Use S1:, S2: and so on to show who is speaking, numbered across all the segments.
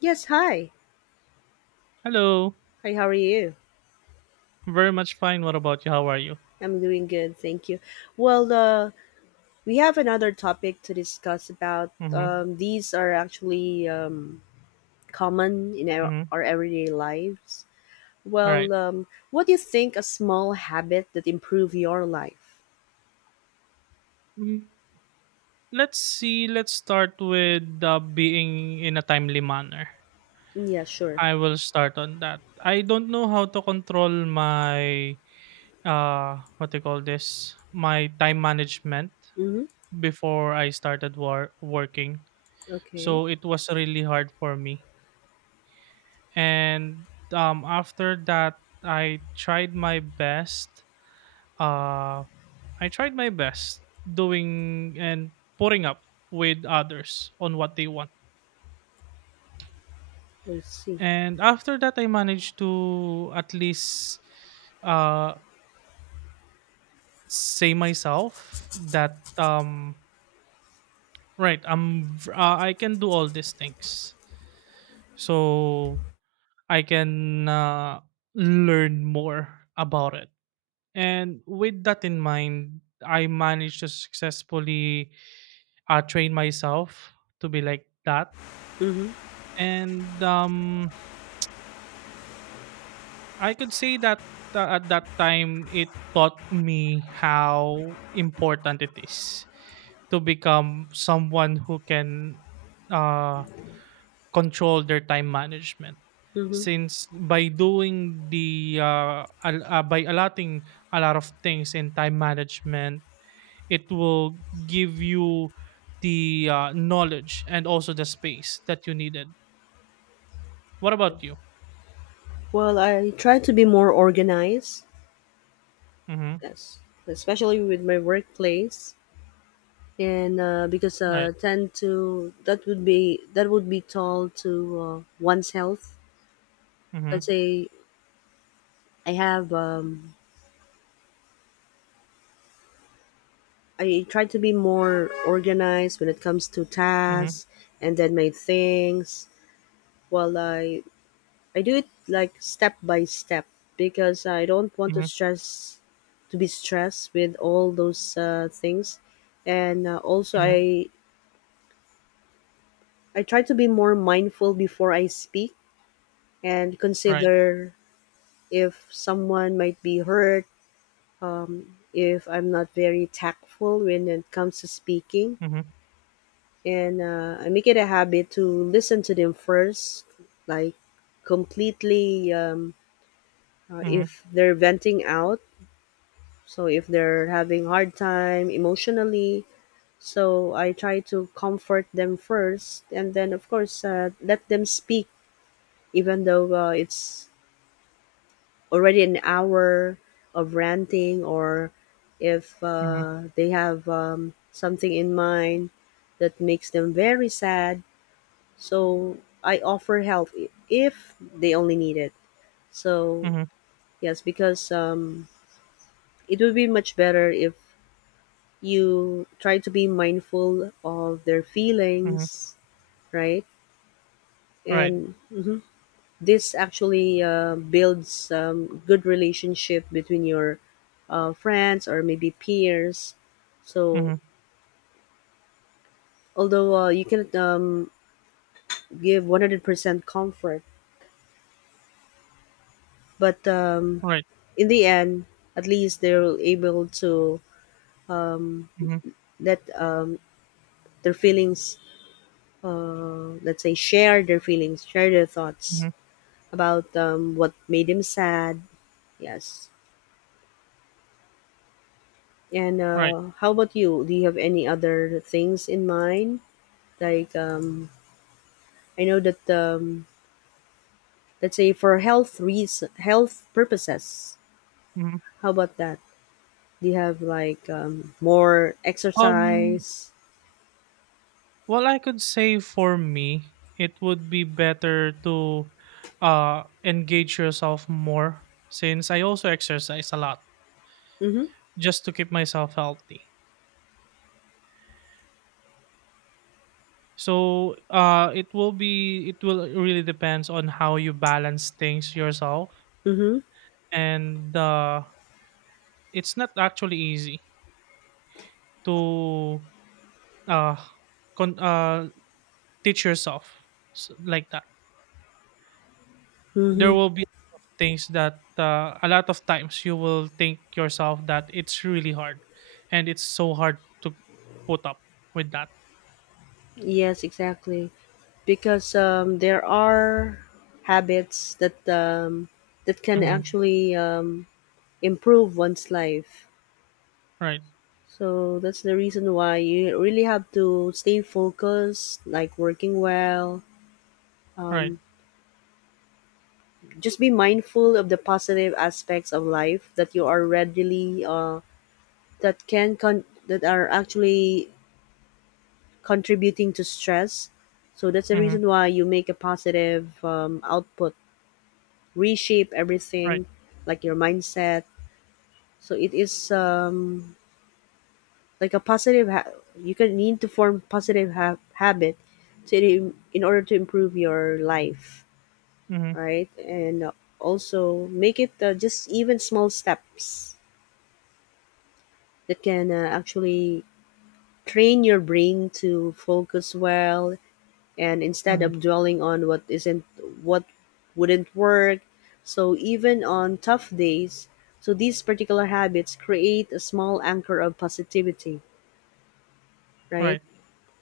S1: Yes, hi.
S2: Hello.
S1: Hi, how are you?
S2: Very much fine. What about you? How are you?
S1: I'm doing good, thank you. Well, uh, we have another topic to discuss about.
S2: Mm-hmm.
S1: These are actually common in our,
S2: Mm-hmm.
S1: our everyday lives.
S2: All right.
S1: What do you think a small habit that improve your life?
S2: Mm, let's see. Let's start with being in a timely manner.
S1: Mm, yeah, sure.
S2: I will start on that. I don't know how to control my what do you call this? My time management
S1: Mm-hmm.
S2: before I started working.
S1: Okay,
S2: So it was really hard for me. And after that I tried my best uh I tried my best doing and putting up with others on what they want.
S1: let's see.
S2: And after that, I managed to at least uh, say myself that right, I can do all these things, so I can learn more about it. And with that in mind, I managed to successfully train myself to be like that.
S1: Mm-hmm.
S2: And, I could say that, at that time, it taught me how important it is to become someone who can uh, control their time management.
S1: Mm-hmm.
S2: Since by doing the by allotting a lot of things in time management, it will give you the knowledge and also the space that you needed. What about you?
S1: Well, I try to be more organized.
S2: Mm-hmm.
S1: Yes, especially with my workplace. And because
S2: Right.
S1: tend to that would be told to one's health. Let's
S2: Mm-hmm.
S1: say I have. I try to be more organized when it comes to
S2: Mm-hmm.
S1: tasks and then my things. While I do it like step by step because I don't want to
S2: Mhm,
S1: stress, to be stressed with all those things, and also
S2: mhm,
S1: I try to be more mindful before I speak and
S2: right.
S1: consider if someone might be hurt, if I'm not very tactful when it comes to speaking.
S2: Mhm,
S1: And I make it a habit to listen to them first, like completely,
S2: mhm,
S1: if they're venting out. So if they're having hard time emotionally, so I try to comfort them first, and then of course let them speak, even though it's already an hour of ranting or if
S2: mhm,
S1: they have something in mind that makes them very sad. So I offer help if they only need it. So,
S2: mhm,
S1: yes, because it would be much better if you try to be mindful of their
S2: mhm,
S1: feelings, right?
S2: right.
S1: And mhm. This actually builds good relationship between your friends or maybe peers. So
S2: Mhm,
S1: although you can give 100% comfort, but
S2: right.
S1: in the end, at least they're able to
S2: Mhm,
S1: let their feelings, let's say, share their feelings, share their thoughts
S2: mhm,
S1: about what made them sad. Yes. And
S2: right.
S1: how about you? Do you have any other things in mind? Like I know that let's say for health reason, health purposes,
S2: Mhm.
S1: how about that? Do you have like more
S2: Um,
S1: exercise?
S2: well, I could say for me, it would be better to engage yourself more, since I also exercise a lot
S1: Mm-hmm.
S2: just to keep myself healthy. So, it will be it will really depends on how you balance things yourself.
S1: Mm-hmm.
S2: And it's not actually easy to uh con- uh teach yourself like that. There
S1: Mm-hmm.
S2: will be things that a lot of times you will think yourself that it's really hard and it's so hard to put up with that.
S1: Yes, exactly, because there are habits that that can
S2: Hmm.
S1: actually improve one's life.
S2: Right.
S1: So that's the reason why you really have to stay focused, like working well
S2: Right.
S1: um just be mindful of the positive aspects of life that you are readily, that that are actually contributing to stress. So that's the
S2: Hmm.
S1: reason why you make a positive output, reshape
S2: Right.
S1: everything, like your mindset. So it is like a you can need to form positive habit to in order to improve your life,
S2: Hmm.
S1: right? And also make it just even small steps that can actually train your brain to focus well, and instead
S2: Hmm.
S1: of dwelling on what isn't, what wouldn't work. So even on tough days, so these particular habits create a small anchor of positivity, right?
S2: Right.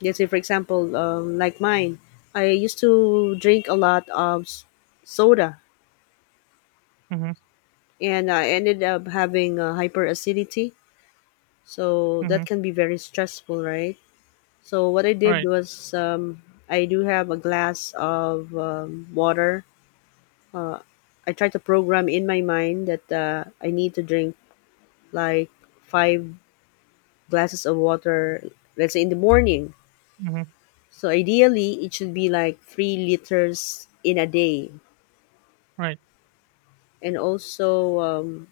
S1: Let's say for example like mine. I used to drink a lot of soda,
S2: Hmm.
S1: and I ended up having hyperacidity. So
S2: Hmm.
S1: that can be very stressful, right? So what I did
S2: Right.
S1: was I do have a glass of water. Uh, I try to program in my mind that I need to drink like 5 glasses of water, let's say in the morning.
S2: Hmm.
S1: So ideally, it should be like 3 liters in a day.
S2: Right.
S1: And also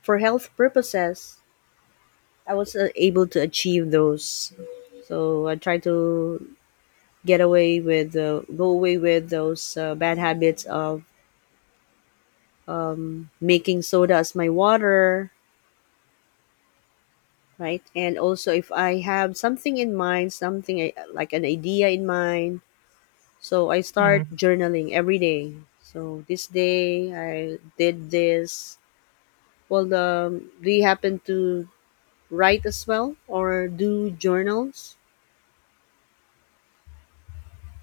S1: for health purposes, I was able to achieve those. So I try to get away with, go away with those bad habits of making soda as my water, right? And also, if I have something in mind, something like an idea in mind, so I start
S2: Hmm.
S1: journaling every day. So this day I did this. Well, do you happen to write as well or do journals?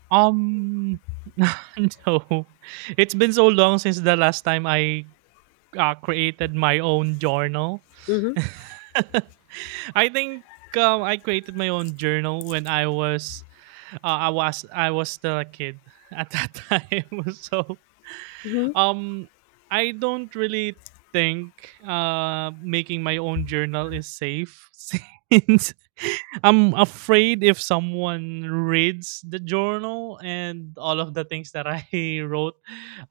S2: Um, no, it's been so long since the last time I created my own journal.
S1: Mm-hmm.
S2: I think I created my own journal when I was I was still a kid at that time. So
S1: Mm-hmm.
S2: um, I don't really think making my own journal is safe since I'm afraid if someone reads the journal and all of the things that I wrote.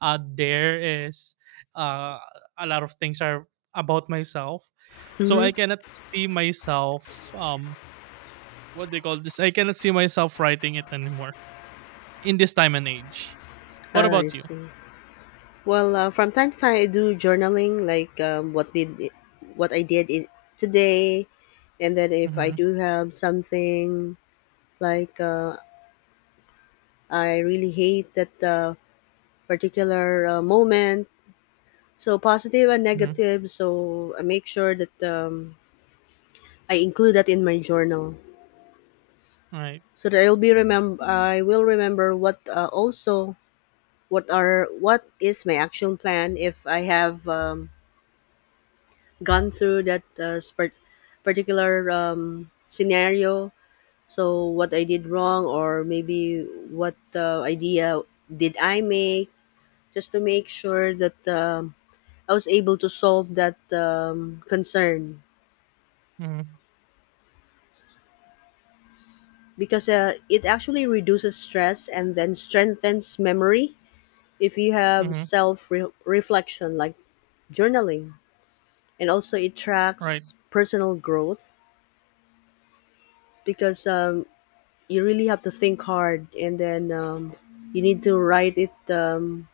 S2: There is uh a lot of things are about myself. So I
S1: Mm-hmm.
S2: cannot see myself what they call this? I cannot see myself writing it anymore in this time and age.
S1: Ah,
S2: What
S1: I
S2: about you?
S1: see. Well, from time to time, I do journaling, like what I did in, today, and then if I
S2: Mm-hmm.
S1: do have something like I really hate that particular moment, so positive and
S2: Mm-hmm.
S1: negative, so I make sure that I include that in my journal,
S2: All right.
S1: so that I'll be remember. I will remember what also what are what is my action plan if I have. Gone through that particular scenario. So what I did wrong, or maybe what idea did I make, just to make sure that I was able to solve that concern,
S2: Mm-hmm.
S1: because it actually reduces stress and then strengthens memory if you have
S2: Mhm.
S1: self reflection like journaling, and also it
S2: Right,
S1: tracks personal growth, because you really have to think hard and then you need to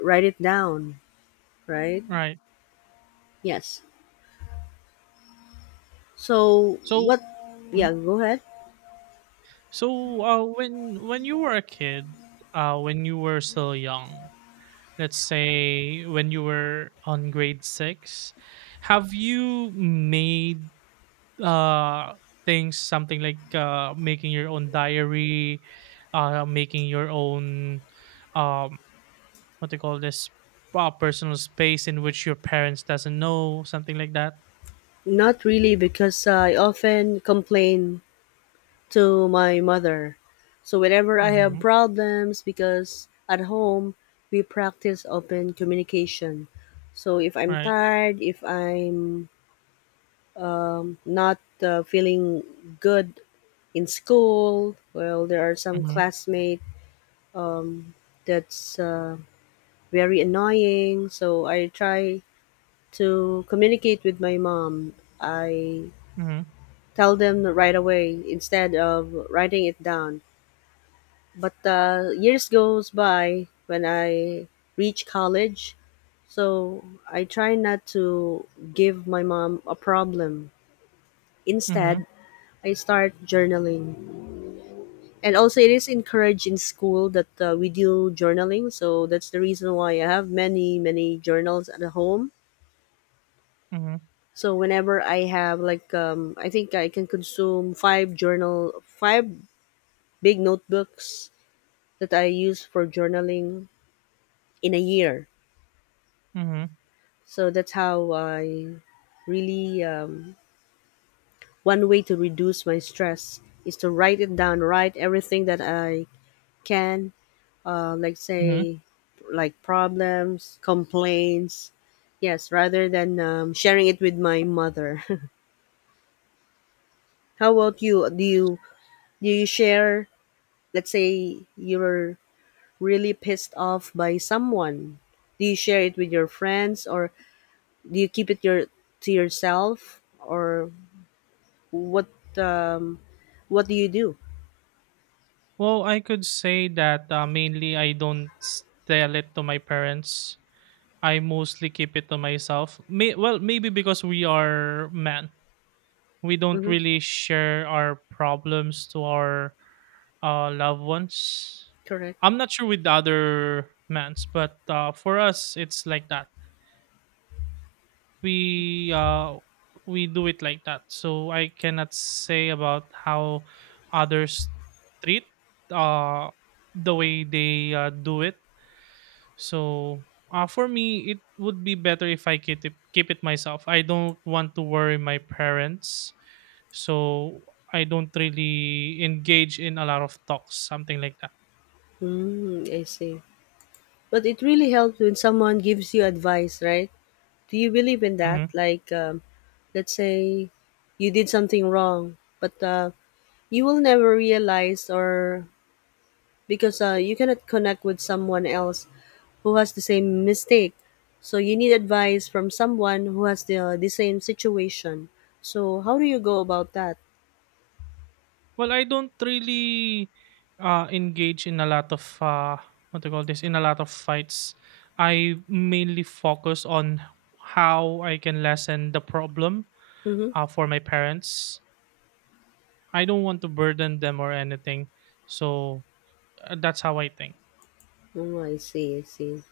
S1: write it down, right?
S2: right.
S1: Yes. So
S2: So
S1: what?
S2: mhm.
S1: Yeah, go ahead.
S2: So, when you were a kid, when you were still young, let's say when you were on grade 6, have you made, uh, things something like, making your own diary, making your own, um, what do you call this, personal space in which your parents doesn't know, something like that?
S1: Not really, because I often complain to my mother, so whenever I have
S2: Mhm.
S1: problems, because at home we practice open communication. So if I'm
S2: Right.
S1: tired, if I'm not feeling good in school, well there are some
S2: Mhm.
S1: classmates um, that's very annoying. So I try to communicate with my mom. I
S2: Mhm.
S1: tell them right away instead of writing it down. But years goes by when I reach college, so I try not to give my mom a problem. Instead,
S2: Mhm.
S1: I start journaling. And also, it is encouraged in school that we do journaling. So that's the reason why I have many, many journals at home.
S2: Mhm.
S1: So whenever I have like I think I can consume five big notebooks that I use for journaling in a year.
S2: Mhm,
S1: So that's how I really one way to reduce my stress is to write it down, write everything that I can, like
S2: mhm.
S1: say like problems, complaints. Yes, rather than sharing it with my mother. How about you? Do you share, let's say you're really pissed off by someone, do you share it with your friends or do you keep it your to yourself, or what, um, what do you do?
S2: Well, I could say that, mainly I don't s tell it to my parents. I mostly keep it to myself. May well, maybe because we are men. We don't
S1: Mm-hmm.
S2: really share our problems to our, loved ones.
S1: Correct.
S2: I'm not sure with the other men's, but, for us, it's like that. We we do it like that, so I cannot say about how others treat uh the way they do it. So for me it would be better if I keep it myself. I don't want to worry my parents, so I don't really engage in a lot of talks, something like that.
S1: Mm, I see. But it really helps when someone gives you advice, right? Do you believe in that?
S2: Mm-hmm.
S1: Like let's say you did something wrong but you will never realize, or because you cannot connect with someone else who has the same mistake. So you need advice from someone who has the same situation. So how do you go about that?
S2: Well, I don't really engage in a lot of what do you call this in a lot of fights. I mainly focus on how I can lessen the problem
S1: Mm-hmm.
S2: for my parents. I don't want to burden them or anything, so that's how I think.
S1: Oh, I see, I see.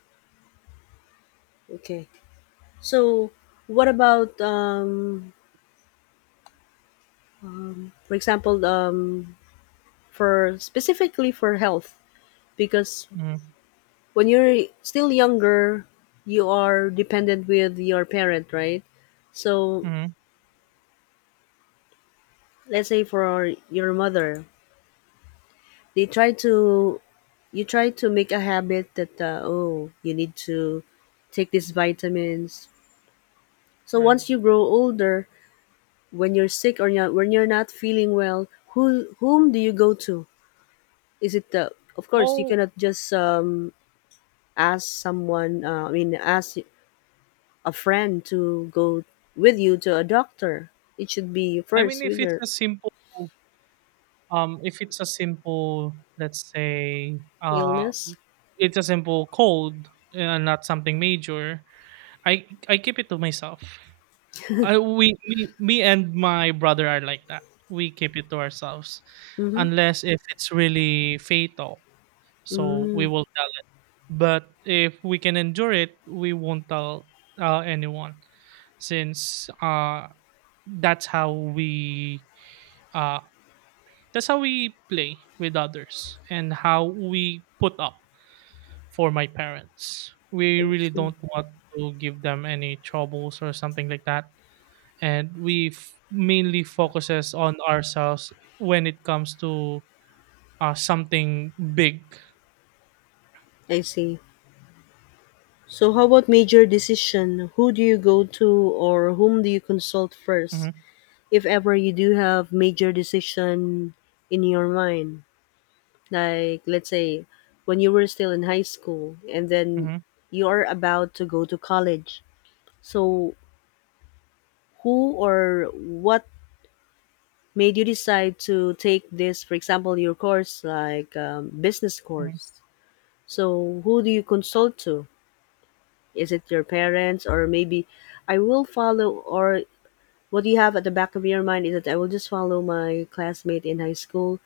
S1: Okay. So what about, for example, for specifically for health? Because
S2: Mm-hmm.
S1: when you're still younger, you are dependent with your parent, right? So
S2: Hmm.
S1: let's say for your mother, they try to you try to make a habit that oh you need to take these vitamins, so
S2: Right.
S1: once you grow older, when you're sick or not, when you're not feeling well, who whom do you go to? Is it the of course you
S2: Well,
S1: cannot just ask someone ask a friend to go with you to a doctor? It should be
S2: I mean,
S1: first with
S2: if it's
S1: your
S2: a simple, if it's a simple, let's say,
S1: illness.
S2: it's a simple cold and not something major, I keep it to myself. I we me Me and my brother are like that. We keep it to ourselves,
S1: Mm-hmm.
S2: unless if it's really fatal. So we
S1: Mm,
S2: will tell it. But if we can endure it, we won't tell anyone, since that's how we uh that's how we play with others and how we put up for my parents. We
S1: I
S2: really
S1: see.
S2: don't want to give them any troubles or something like that, and we mainly focuses on ourselves when it comes to something big.
S1: I see. So, how about major decision? Who do you go to or whom do you consult first?
S2: Hmm.
S1: If ever you do have major decision in your mind, like let's say when you were still in high school and then
S2: Hmm.
S1: you are about to go to college. So, who or what made you decide to take this, for example, your course, like business
S2: Hmm.
S1: course? So, who do you consult to? Is it your parents, or maybe I will follow, or what you have at the back of your mind is that I will just follow my classmate in high school,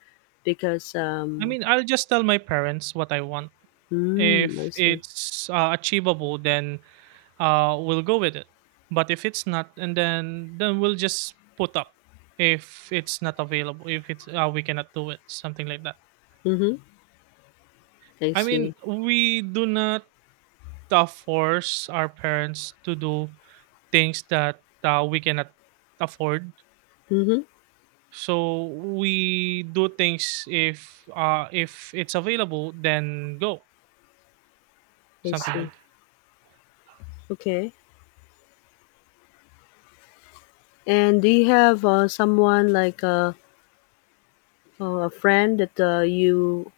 S1: because
S2: I mean, I'll just tell my parents what I want.
S1: mm, I
S2: If
S1: see.
S2: it's achievable, then we'll go with it. But if it's not, and then we'll just put up. If it's not available, if it's we cannot do it, something like that.
S1: Mm-hmm. I
S2: I
S1: see.
S2: mean, we do not force our parents to do things that we cannot afford.
S1: Mm-hmm.
S2: So we do things if it's available, then go
S1: I
S2: something
S1: see.
S2: like.
S1: Okay. And do you have someone like a friend that you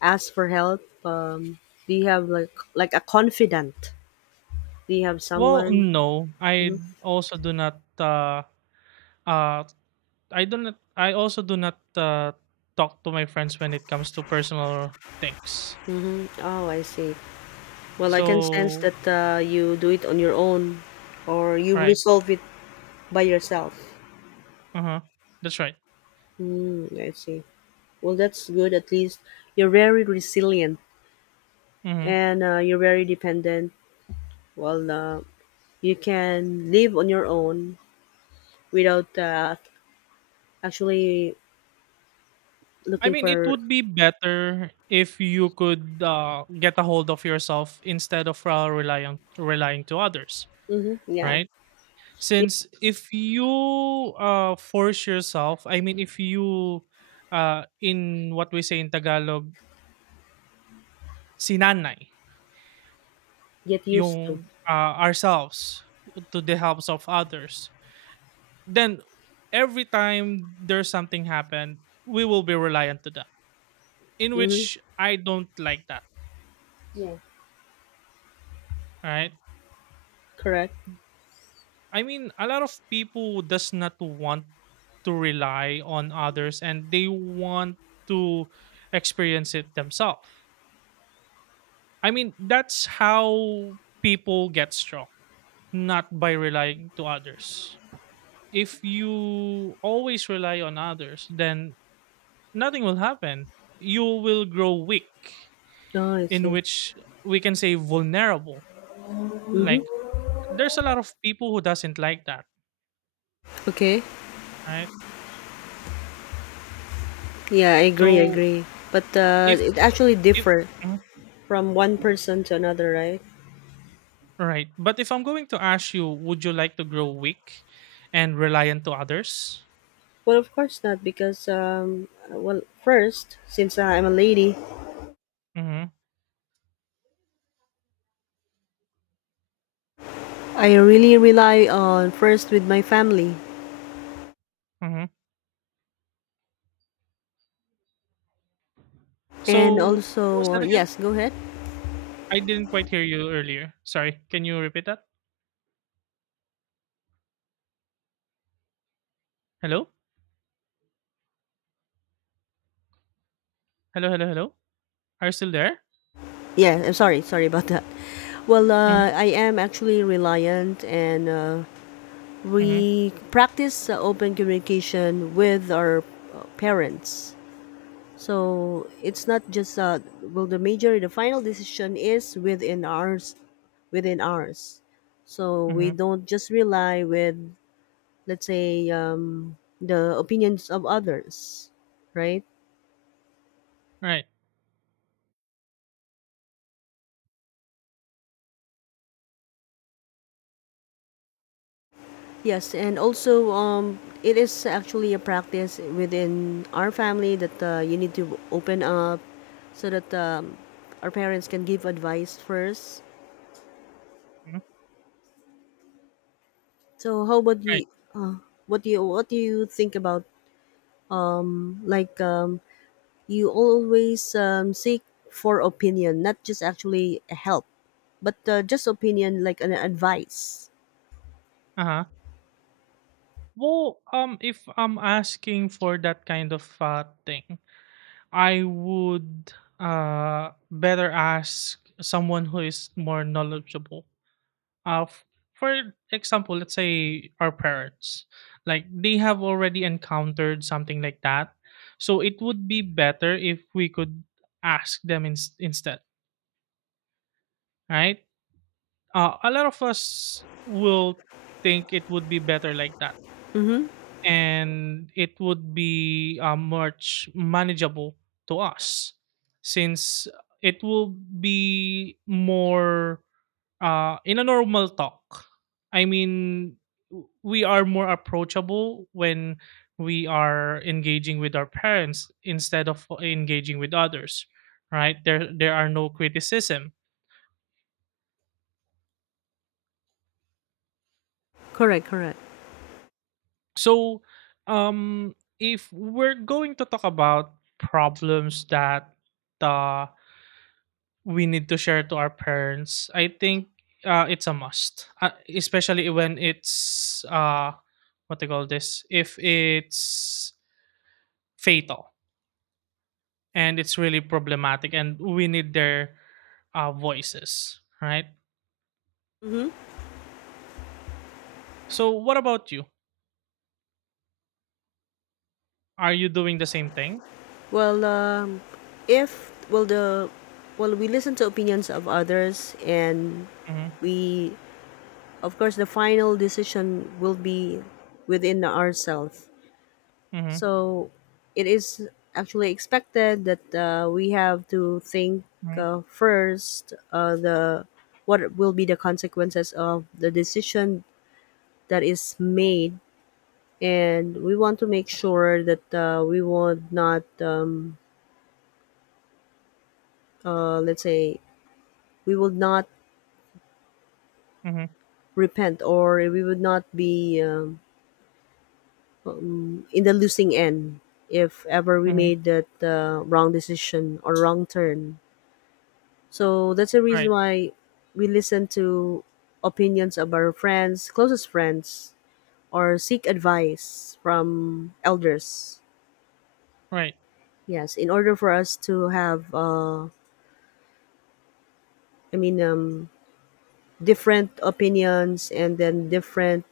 S1: ask for help? Do you have like a confidant? Do you have
S2: Well,
S1: someone?
S2: no, I
S1: Mhm.
S2: also do not. Uh, I do not. I also do not talk to my friends when it comes to personal things.
S1: Oh, I see. Well, I can sense
S2: So
S1: that you do it on your own, or you
S2: right,
S1: resolve it by yourself.
S2: uh huh, that's right.
S1: Mm, I see. Well, that's good. At least you're very resilient
S2: Mm-hmm.
S1: and you're very dependent. Well, you can live on your own without actually
S2: I
S1: looking
S2: mean, it
S1: for.
S2: would be better if you could get a hold of yourself instead of uh, relying to others,
S1: Hmm, yeah,
S2: right? Since if you force yourself, I mean, if you in what we say in Tagalog, sinanay
S1: get used to.
S2: yung ourselves to the helps of others, then every time there's something happen, we will be reliant to them. In
S1: Hmm.
S2: which I don't like that,
S1: Yeah,
S2: right?
S1: correct.
S2: I mean, a lot of people does not want to rely on others, and they want to experience it themselves. I mean, that's how people get strong, not by relying to others. If you always rely on others, then nothing will happen. You will grow weak,
S1: Oh, I
S2: in
S1: see.
S2: which we can say vulnerable. Like there's a lot of people who doesn't like that,
S1: Okay.
S2: right?
S1: Yeah, I agree. I
S2: So
S1: agree. But
S2: if
S1: it actually
S2: if
S1: differ
S2: mm-hmm.
S1: from one person to another, right?
S2: Right. But if I'm going to ask you, would you like to grow weak and reliant to others?
S1: Well, of course not, because well, first, since I'm a lady,
S2: Mm-hmm.
S1: I really rely on first with my family,
S2: Mm-hmm.
S1: and
S2: So what was
S1: also
S2: that again?
S1: yes, go ahead.
S2: I didn't quite hear you earlier. Sorry. Can you repeat that? Hello? Hello, hello, hello? Are you still there?
S1: Yeah, I'm sorry, sorry about that. Well,
S2: Mm-hmm.
S1: uh, I am actually reliant and
S2: Mm-hmm.
S1: we practice open communication with our parents. So it's not just well the major the final decision is within ours within ours. So we
S2: Mm-hmm.
S1: don't just rely with let's say the opinions of others, right?
S2: Right.
S1: Yes, and also it is actually a practice within our family that you need to open up so that our parents can give advice first.
S2: Mm-hmm.
S1: So how about you?
S2: Right.
S1: Uh, what do you what do you think about like you always seek for opinion, not just actually help, but just opinion like an advice.
S2: Uh-huh. Well, if I'm asking for that kind of thing, I would better ask someone who is more knowledgeable, uh, f- for example, let's say our parents, like they have already encountered something like that. So it would be better if we could ask them instead, right? A lot of us will think it would be better like that.
S1: Mm-hmm.
S2: And it would be much manageable to us, since it will be more in a normal talk. I mean, we are more approachable when we are engaging with our parents instead of engaging with others, right? There are no criticism.
S1: Correct. Correct.
S2: So, if we're going to talk about problems that uh, we need to share to our parents, I think it's a must, especially when it's what they call this. If it's fatal and it's really problematic, and we need their voices, right?
S1: Mm-hmm.
S2: So what about you? Are you doing the same thing?
S1: Well, if well the well we listen to opinions of others and
S2: Mm-hmm.
S1: we of course the final decision will be within ourselves.
S2: Mm-hmm.
S1: So it is actually expected that we have to think
S2: Mm-hmm.
S1: first, the what will be the consequences of the decision that is made, and we want to make sure that we will not let's say we will not
S2: Mm-hmm.
S1: repent, or we would not be in the losing end if ever we
S2: Mm-hmm.
S1: made that wrong decision or wrong turn. So that's the reason
S2: Right.
S1: why we listen to opinions of our friends, closest friends, or seek advice from elders.
S2: Right.
S1: Yes, in order for us to have, I mean, um, different opinions and then different,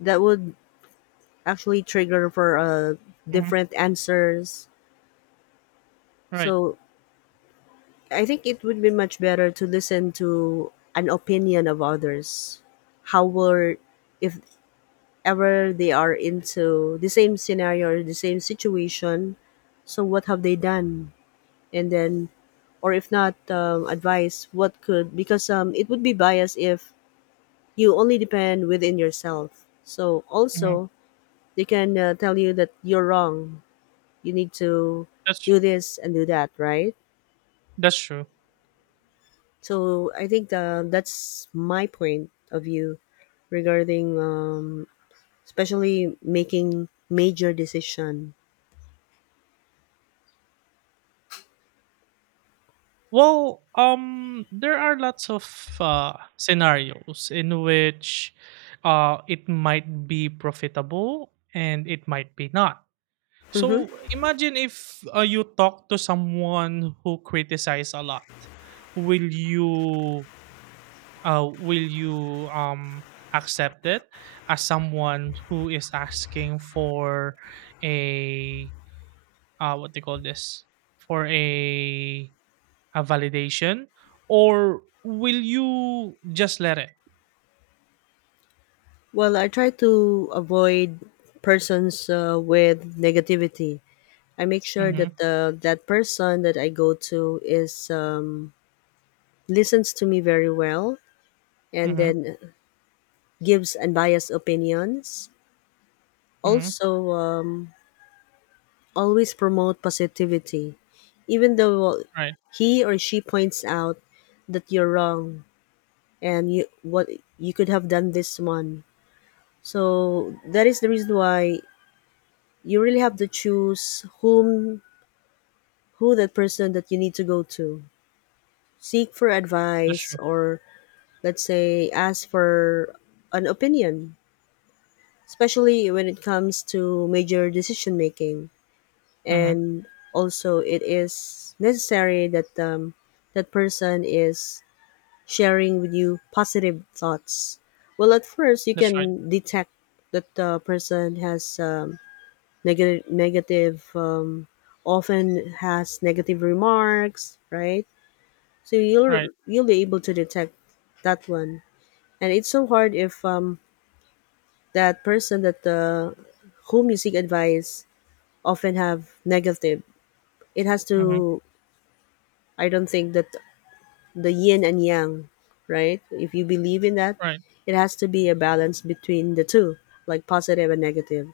S1: that would actually trigger for
S2: Mm-hmm.
S1: different answers.
S2: Right.
S1: So I think it would be much better to listen to an opinion of others. How were, if ever they are into the same scenario or the same situation, so what have they done? And then, or if not, advice, what could, because it would be biased if you only depend within yourself. So
S2: Mm-hmm.
S1: also, they can tell you that you're wrong. You need to
S2: that's
S1: do this and do that, right?
S2: that's true.
S1: So I think that's my point of view regarding, especially making major decision.
S2: Well there are lots of scenarios in which it might be profitable and it might be not.
S1: Hmm.
S2: So imagine if you talk to someone who criticize a lot. Will you will you accept it as someone who is asking for a what they call this, for a validation, or will you just let it?
S1: Well, I try to avoid persons with negativity. I make sure
S2: Mhm.
S1: that that person that I go to is, listens to me very well and
S2: Mhm.
S1: then gives unbiased opinions.
S2: Mhm.
S1: Also, always promote positivity, even though
S2: Right.
S1: he or she points out that you're wrong and you what you could have done this one. So that is the reason why you really have to choose who that person that you need to go to. Seek for
S2: That's
S1: advice
S2: true.
S1: or let's say ask for an opinion, especially when it comes to major decision making.
S2: Mhm.
S1: And also it is necessary that that person is sharing with you positive thoughts. Well, at first you
S2: That's right.
S1: can detect that the person has, negative, often has negative remarks, right? So you'll
S2: Right.
S1: you'll be able to detect that one. And it's so hard if that person that the whom you seek advice often have negative, it has
S2: Mhm.
S1: to, I don't think that, the yin and yang, right? If you believe in that,
S2: Right.
S1: it has to be a balance between the two, like positive and negative.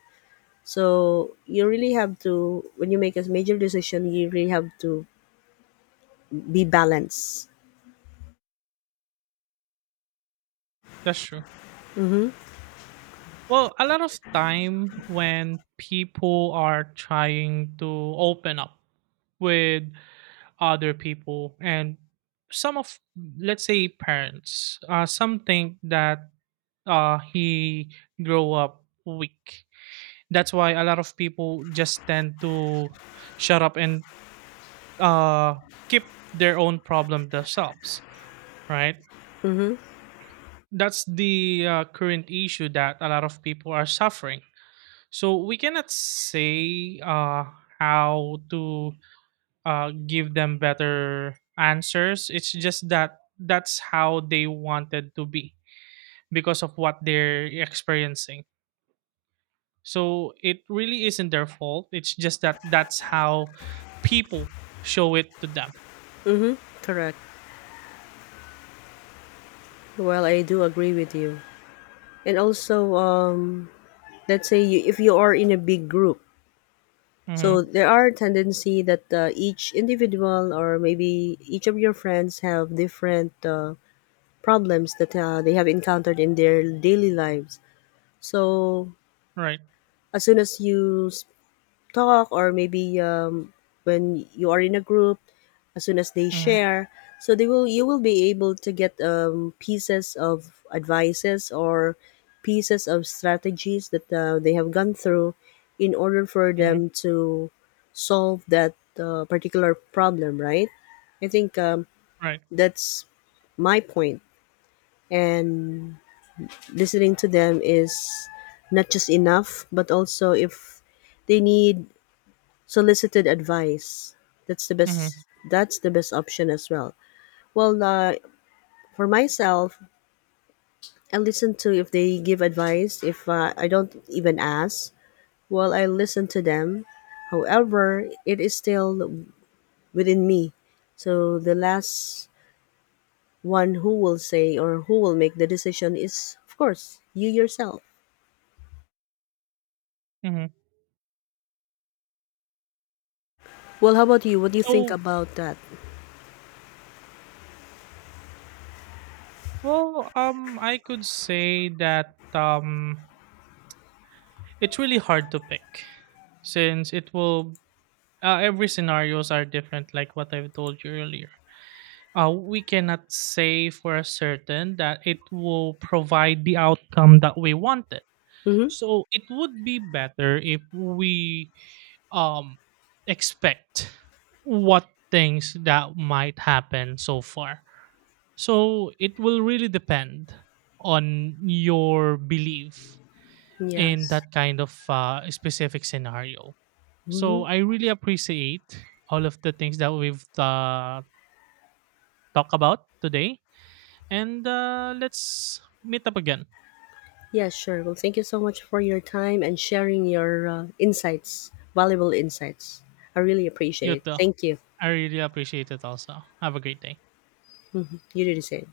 S1: So you really have to, when you make a major decision, you really have to be balanced.
S2: That's true. Well, a lot of time when people are trying to open up with other people, and some of, let's say, parents, some think that he grow up weak. That's why a lot of people just tend to shut up and uh, keep their own problem themselves, right?
S1: Mm-hmm.
S2: That's the current issue that a lot of people are suffering. So we cannot say how to give them better answers. It's just that that's how they wanted to be because of what they're experiencing. So it really isn't their fault. It's just that that's how people show it to them.
S1: Mm-hmm. Correct. Well, I do agree with you. And also, let's say you, if you are in a big group, so
S2: Mm-hmm.
S1: there are tendency that each individual or maybe each of your friends have different problems that they have encountered in their daily lives. So
S2: Right.
S1: as soon as you s- talk, or maybe when you are in a group, as soon as they
S2: Mm-hmm.
S1: share, so they will you will be able to get pieces of advices or pieces of strategies that they have gone through in order for
S2: Mm-hmm.
S1: them to solve that particular problem, right? I think
S2: Right.
S1: that's my point. And listening to them is not just enough, but also if they need solicited advice, that's the best.
S2: Mm-hmm.
S1: That's the best option as well. Well, for myself, I listen to if they give advice. If I don't even ask, well, I listen to them. However, it is still within me. So the last one who will say or who will make the decision is, of course, you yourself.
S2: Mm-hmm.
S1: Well, how about you? What do you think
S2: So
S1: about that?
S2: well, I could say that it's really hard to pick, since it will every scenarios are different. Like what I've told you earlier, we cannot say for a certain that it will provide the outcome that we wanted.
S1: Hmm.
S2: So it would be better if we um expect what things that might happen so far. So it will really depend on your belief
S1: Yes.
S2: in that kind of specific scenario.
S1: Hmm.
S2: So I really appreciate all of the things that we've talked about today. And let's meet up again.
S1: Yeah, sure. Well, thank you so much for your time and sharing your insights, valuable insights. I really
S2: You
S1: appreciate it.
S2: too.
S1: Thank you.
S2: I really appreciate it also. Have a great day.
S1: You do the same.